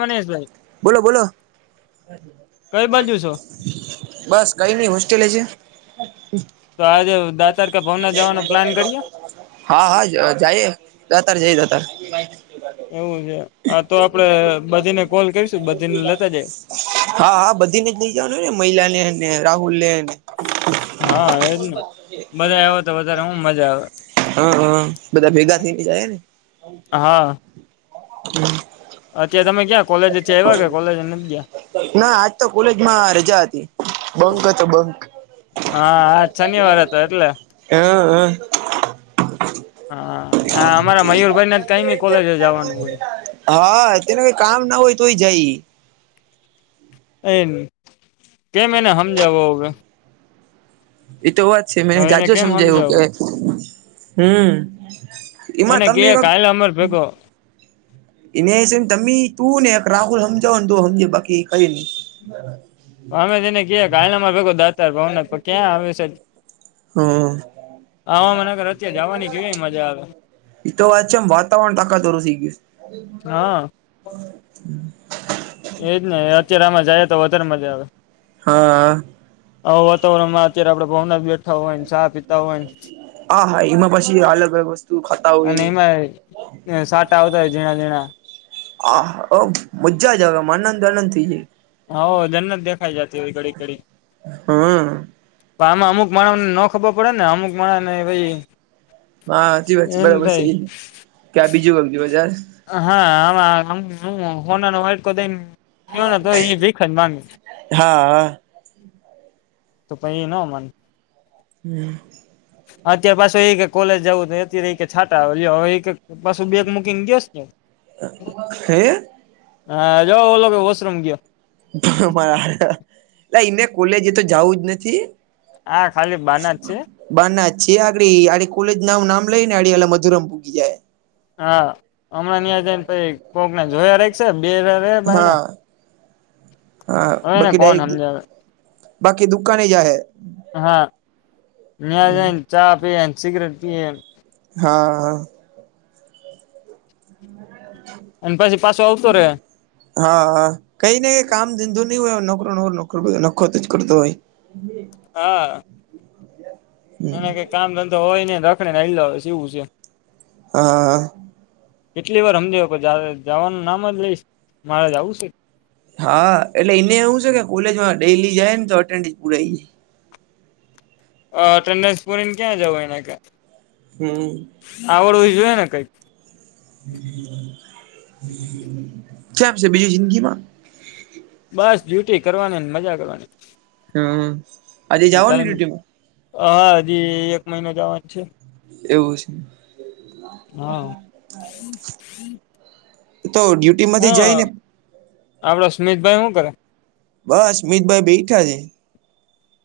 મનીષભાઈ બોલો બોલો કઈ બાજુ છો બસ કઈ નઈ હોસ્ટેલે છે તો આજે દા તારકા ભવના જવાનો પ્લાન કરીયે હા હા જઈએ દાતાર જઈ દાતાર એવું છે હ તો આપડે બધીને કોલ કરીશું બધીને લેતા જાય હા હા બધી ને જ નઈ જવાનું હોય ને મહિલા ને ને રાહુલ ને ને હા એજ ને બધા આવો તો વધારે હું મજા આવે હા હા બધા ભેગા થઈને જાય ને હા અત્યારે તમે ક્યાં કોલેજે થી આવ્યા કે કોલેજ નથ ગિયા ના આજ તો કોલેજમાં રજા હતી બંક હતો બંક હા હા શનિવાર હતો એટલે હ હ હા આ અમારા મયુરભાઈને કઈમે કોલેજ જવાનું હોય હા તેને કઈ કામ ના હોય તોય જાય એમ કેમ એને હમજાવો હવે એતો વાત છે મે હવે એને જાજો કેમ સમજાયું કે સમજાવો હમ્મ એમાં એને કે તમને ક કાલે અમાર ભેગો એને છે તમે તું ને એક રાહુલ સમજાવ ને તો સમજે બાકી કઈ નહી અમે તેને ક કાલનામાં ભેગો દાતાર ભાવન ક્યાં આવે છે હમ હ મનેગર અત્યારે જવાની કેવી મજા આવે એ તો વાત છે એમ વાતાવરણ તાકાતરું થઈ ગયું હા એજ ને અત્યારે આમાં જાયએ તો વધારે મજા આવે હા હ વાતાવરણમાં અત્યારે આપડે ભાવના બેઠા હોય ને ચા પીતા હોય ને હા હા એમાં પછી અલગ અલગ વસ્તુ ખાતા હોય હ સાટા આવ તો જીણા દેણા આા મજા જાવ આમાં આનંદ આનંદ થઇ જાય હ જન જ દેખાયાઈ જ હો ઘડી કડી હમ પણ આમાં અમુક માણને ન ખબર પડે ને અમુક માણ ને ભાઈ હા સાચી વાત છે એમ બરાબર છે થાય કે્યાં બીજું વું બજાર હા આ હોના વાટ તો એ ભીખ જગ હા તો પ ન મન હમ હા અત્યારે પાછું એ કે કોલેજ જવું અત્યારે એ કે છાટા આવે પાછું બેગ મૂકીને દયોસ ને હે [unintelligible] હા જાઓ ઓલોગ વશ્રમ ગયો એટ એને કોલેજે તો જવું જ નથી હા ખાલી બના જ છે બાર ના છે આગડી આડી કોલેજ નાું નામ લઈ ને આડી એ મધુરમ પૂગી જાય હા હમણાં ્યાં જને પ કોક ના જોયા ર છે બે રે ભને હા હા હને બાકી કોણ ડાયરેક્ટ સમજાવ બાકી દુકાને જા હૈ હા હી ચા પ સિગરેટ પી હા હા હમ અને પછી પાછો આવતો રે હા હા કઈ નઈ કામ ધંધો નહીઈ હોય નોકરો નો નોક નખો કરતો હોય હા હમ એને કઈ કામ ધંધો હોય ને રખડીને લ છેવું છે હા હા કેટલી વાર સમમજ જવાનું નામ જ લઈશ મારે જ આવું છે હા એટલે એને એવું છે કે કોલેજમાં ડેલી જાય ને તોન્ડસ પુરાઈાય અટેન્ડન્સ પૂરીને ક્યાં જવો એના હમ આવડવવી જોઈએ ને કઈક કેમ છે બીજી જિંદગી માં બસ ડ્યુટી કરવાની મજા કરવાની હમ આજે જઓ ને ટાઈમ ડ્યુટીમાં હા હજી એક મહિના જવાની છે એવું છે. હા તો ડ્ય [unintelligible] હ આપડા સુમિતભાઈ શું કરે બસ મિતભાઈ બેઠા છે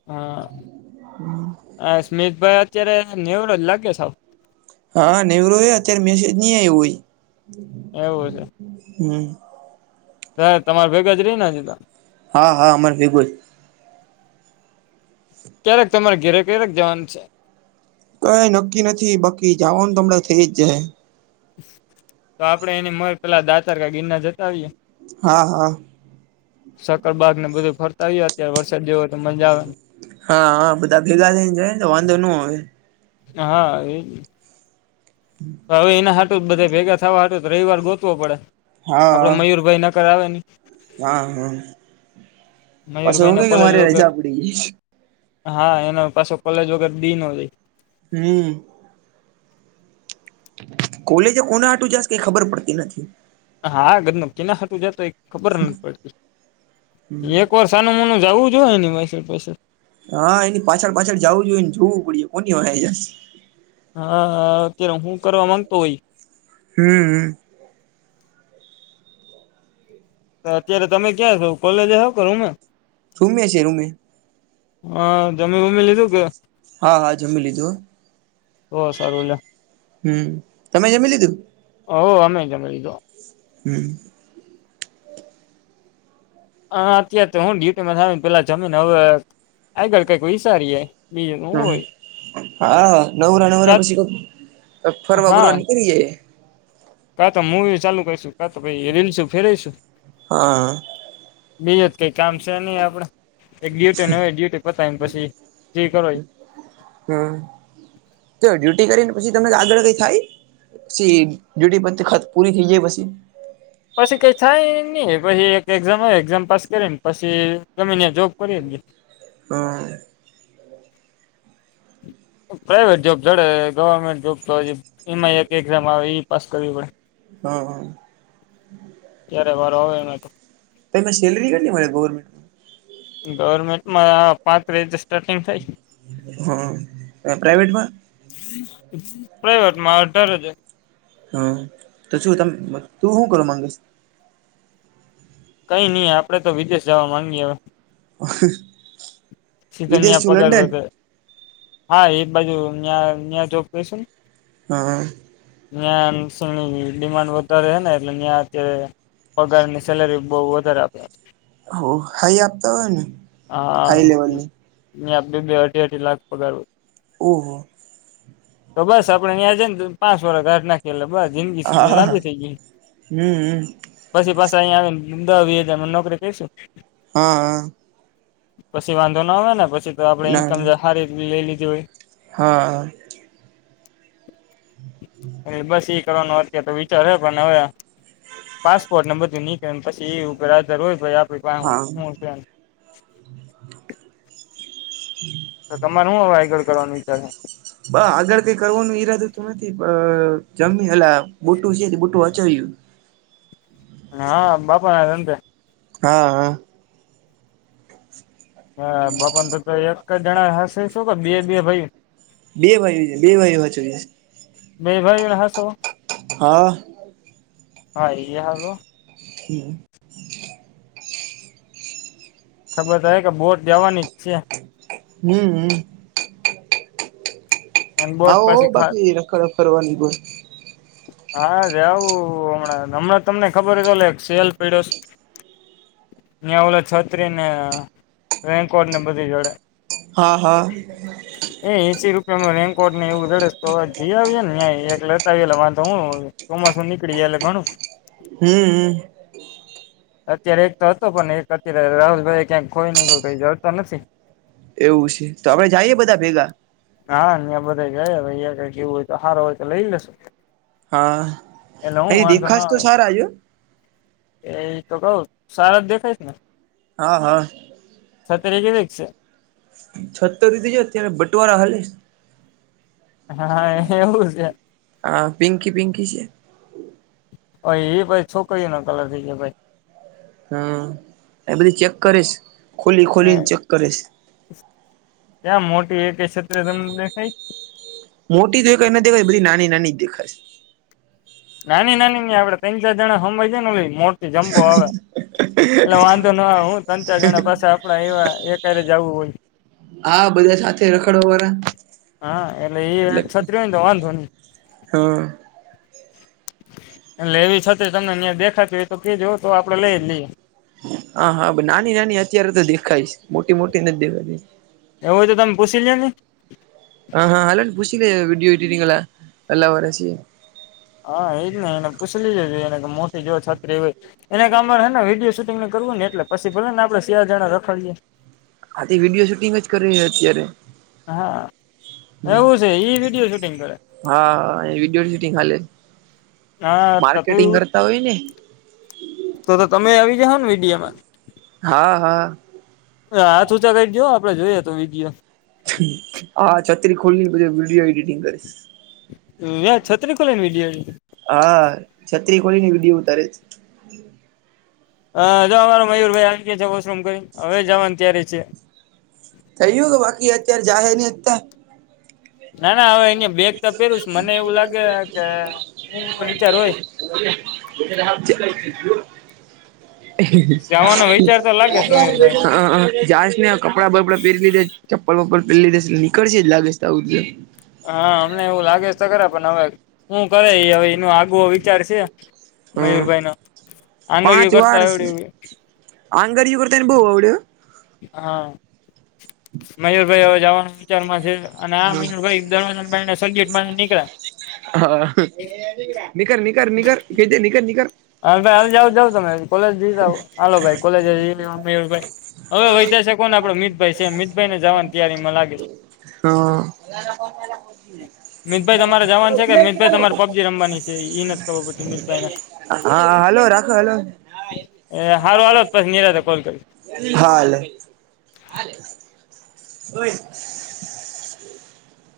હા હ સ્મિતભાઈ અત્યારે નેવડો જ લાગે સાવ હા નનેવરો અત્યારે મેસેજ નવું હોય એવું છે હમ હ તમારે ભેગા જ રહીને જ હા હા અમારે ફ ગ ક્યારેક તમારે ઘરે ક્યારેક જવાનું છે કઈ નક્કી નથી બાકી જવાનું તમણાં થઇ જ જાય તો આપડે એની મ પેલા દા ચારકા ગીરના જતા આવીયએ હા હા સકરબાગ ને બધું ફરતા આવ અત્યારે વરસાદ જેવો તો મજા આવે હા હા બધા ભેગા થઈને જઈ ને તો વાંધો ન હોય હા એ જ તો હવે એનાટ બધે ભેગા થવા હતું રવિવાર ગોતવો પડે હા આપડો હા મયુરભાઈ ન કરાવવા નની હા હા મયુરભાઈ ને પછવકે કે કોલેજ મારી ર છે વગર આપડી હા એનો પાછો કોલેજ વગર બી ન જાય હમ કોલેજે કોના આટું જશ કઈ ખબર પડતી નથી હા ગજ ન કીનાતું જતો એ ખબર નથી પડતી એક વર્ષ નનું મોનું જવું જ હોય ને પસે પૈસે હા એની પાછળ પાછળ જવું જોઈએ ને જોવું પડે કોની હોય હા અત્યારે હું કરવા માંગતો હોય હમ તો અત્યારે તમે ક્યાં છો કોલેજ હવ કે રૂમ માં રૂમે છે રૂમે હા જમી વમી લીધું કે હા હા જમી લીધું હો હો સારું લે હમ તમે જમી લીધું ઓહ અમે જમે લીધું હમ હા અત્યારે તો હું ડ્યુટી માં પેલા જમી ને હવે આગળ કઈક વિચારીએે હ હા નવરા નવરા કાત બશી ક અ ફરવા હા બરવા નીકળએે કા તો મુવી ચાલુ કરીશું કા તો પાઈ રીલ છું ફેરેવીશું હા અહીંયા તો કંઈ કામ છે નહી આપણેે એક ડ્યુટી ન હોય ડ્યુટી પતાવીને પછી ફ્રી જે કરો ઈ હમ તો ડ્યુટી કરીને પછી તમે આગળ કઈ થાય પછી ડ્યુટી પતિ ખત પૂરી થઈ જાય પછી પછી કઈ થાય નહી પછી એક એક્ઝામ આવે એક્ઝામ પાસ કરીને પછી ગમે ત્યા જોબ કરીને હા પ્રાાઈવેટ જોબ જોડે ગવર્મેન્ટ જોબ તો હ એ એક એક્ઝામ આવે એ પાસ કરવી પડે હા હા જ્યારે વાર હોવે એમાં તમને સેલરી કેટલી મળે ગવર્મેન્ટની ગવર્મેન્ટમાં પાંત્રીસ હજાર સ્ટાર્ટિંગ થાય હા ને પ્રાઈવેટમાં પ્રાઈવેટ માં અઢાર હજાર હા તો શું તમે તું શું કરો માંગ સ કઈ નહી આપડે તો વિદેશ જવા માંગીએે [inaudible] વિદેશ સીઝનિયા છું પગાર લંડન વધે હા એક બાજુ અઈયા અહિયા જોબ કશું ન. હ. ન્યા એમાં શું ડિમાન્ડ વધારે છે ને એટલે ન્યા તે. પગારની સેલરી બહુ વધારે આપે હો હાઈ આપતા હોય ને હાઈ લેવલ ની. ને આપડે લે બે બે અઠી અઠી લાખ પગાર હોઈ ઓહ તો બસ આપડે અહીંયા છે ને પાંચ વર કાઢ નાખી એટલે બ જિંદગી હા લાંબી થઇ ગઈ. હમ પછી પાછા અહીંયા આવી દહ વી હજારમાં નોકરી કરીશું હા હા પછી વાંધો ના આવે ને પછી આપણે ના ઈન્કમ ના જે સારી લઈ લીધું હોય હા એ બસ એ કરવાનું વાત તો વિચાર પણ હવે પાસપોર્ટને બધું નીકળે પછી એરો ભાઈ આપે હા હું છ ન તો તમારે શું હવે આગળ કરવાનું વિચાર હ. બ આગળ કઈ કરવાનું ઈરાદો તો નથી પ જમી એલા બુટું છે બુટું હચાવ્યું હા બાપા રાંધે હા હા હા બાપન તો તો એક જણા હશે શું કે બે બે ભાઈ બે વાઈ છે બે વાઈ વાચ છે બેભાઈ રહ હ શો હા હા એ હાલું હમ્મ શબત હ કે બોટ દેવાની જ છે. હમ્મ હમ્મ અને બોટ આવો પાછી ખા બાકી રખડખ ફરવાની બ. હા જ આવું હમણાં હમણાં તમને ખબરલે સેલ પડ્યો સે. ન્યાવલ છત્રીને રેન્કોડને બધી જોડે હા હા એ એસી રુ રેનકોટની એવું જી આવએ ને એક લેતા તો હું તો માસું નીકળી જ આલે ઘનું હમ્મ હમ્મ અત્યારે એક તો હતો પણ એક અત્યારે રાહુલભાઈ ક્યાંક કોઈ ન કો કઈ જતો નથી એવું છે તો આપડે જઈએ બધા ભેગા હા અં બધા ગયાયા કઈ કે એવું હોય તો સારો હોય તો લઈ લેશો હા અહી દેખાશ ના તો આવે સારાય ય. એ તો કુંહુ સારા દખાયશને હા હા સતરેજ વક્સ સે છતરધજ અત્યારે બટવારા હાલેસ હા એવું છે આ પિંકકી પિંકી છે હ એ ભાઈ છોકરી ન કલર થઈ ગ ભાઈ. હમ્મ એ બધી ચેક કરીશ ખોલી ખોલી ને ચેક કરીશ ક્યાં મોટી એક ક્ષત્ર તમ દેાય મોટી એને દેાય બધી નાની નાની જ દેખાય છે. નાની નાની આપડે ત્રણ ચાર જણા ખભાઈ જ ને મોટી જંબો આવે એટલે વાંધો ના હું ત્રણ ચાર જણા પાસે આપડા એવા એક જું હોય હા બધા સાથે રખડો વારા હા એટલે એ છત્રી તો વાંધો નહી હા એટલે એવી છ તમને અહી દેખાત તો કેજવું તો આપડે લઈ જ લઈએ હા હા નાની નાની અત્યારે તો દેખાયશ મોટી મોટી નથી જ દેખા એવુંય તો તમે પૂછી લ લો ને હ હા હલો પુછ લ વિીડીયોું વિટરીંગ એલા ઓરાશ હા એજ ને એને પૂછ લજ એને કે મોટી જો છત્રી એ હો એના કામ હ ને વિડીયો શૂિંગ ને કરવું ને એટલે પછી ભલે ને આપણે સ શિયાળ જણા રખાડીએ આાથી વિડીયો શૂટિંગ જ કરે છે અત્યારે હા એવું છે ઈ વિડીિયો શૂટિંગ કરે હા વિડીયો શૂટિંગ હાલે હા તો તું માર્કેટિંગ કરતા હોય ને તો તમે આવી જાઓ ને વિીડિયામાં હા હા હ હાથૂચા ક જ આપડે જોઈએ તો વી ગએ હા છત્રી ખોલી બધી વિડીયો એડિટિંગ કરીશ વ્યા છત્રી ખોલા ને વિડી હા છત્રી કોોળ ની વિડીયો ઉતારે હા જો અમારો મયુરભાઈ આવી ગયા છે વશરૂમ કરીને હવે જવાની ત્યારે છે થઈ ગયું કે બાકી અત્યારે જાહે ને અત્યા ના ના હવે અહીંયા બેગ તો પહેરુંસ મને એવું લાગે કે હું વિચાર હોય [unintelligible] જવાનો વિચાર તો લાગે છે મયુરભાઈ ને [unintelligible] જાશ ને કપડા બપડા પેરી લીધે ચપલપલ પહેરી લીધા છે, નીકળશે જ લાગે છે, [unintelligible] હા અમને એવું લાગે તો ખરા પણ હવે શું કરે ઇ હવે એનો આગવો વિચાર છે. હમ મયુરભાઈ ન આંગળીયો કરતા આવડે આંગળીયુ કરતા બહુ આવડે હો. હા મયુરભાઈ હવે જવાનો વિચારમાં છે, અને આ મયુરભાઈ [unintelligible] [unintelligible] નીકળા હા નીકર નીકર નિકર કેજે નીકર નીકર. હા ભાઈ હાલ જાવ જાવ તમે કોલેજ જઈ જાવ હાલ ભાઈ કોલેજ જ મયુર ભાઈ હવે વૈધા શે કોને આપડો મિતભાઈ છે, મિતભાઈ ને જાવાની તૈયારી માં લાગે છે. હા. મિતભાઈ તમારે જવાનું છે કે મિતભાઈ તમારે પબજી રમવાની છે ઈ નથી ખબર પડતી મિતભાઈને [unintelligible] હા હલો રાખો હલો. એ હારું હાલો પછી નીરાંતે કોલ કરી. હાલ. [unintelligible] [unintelligible]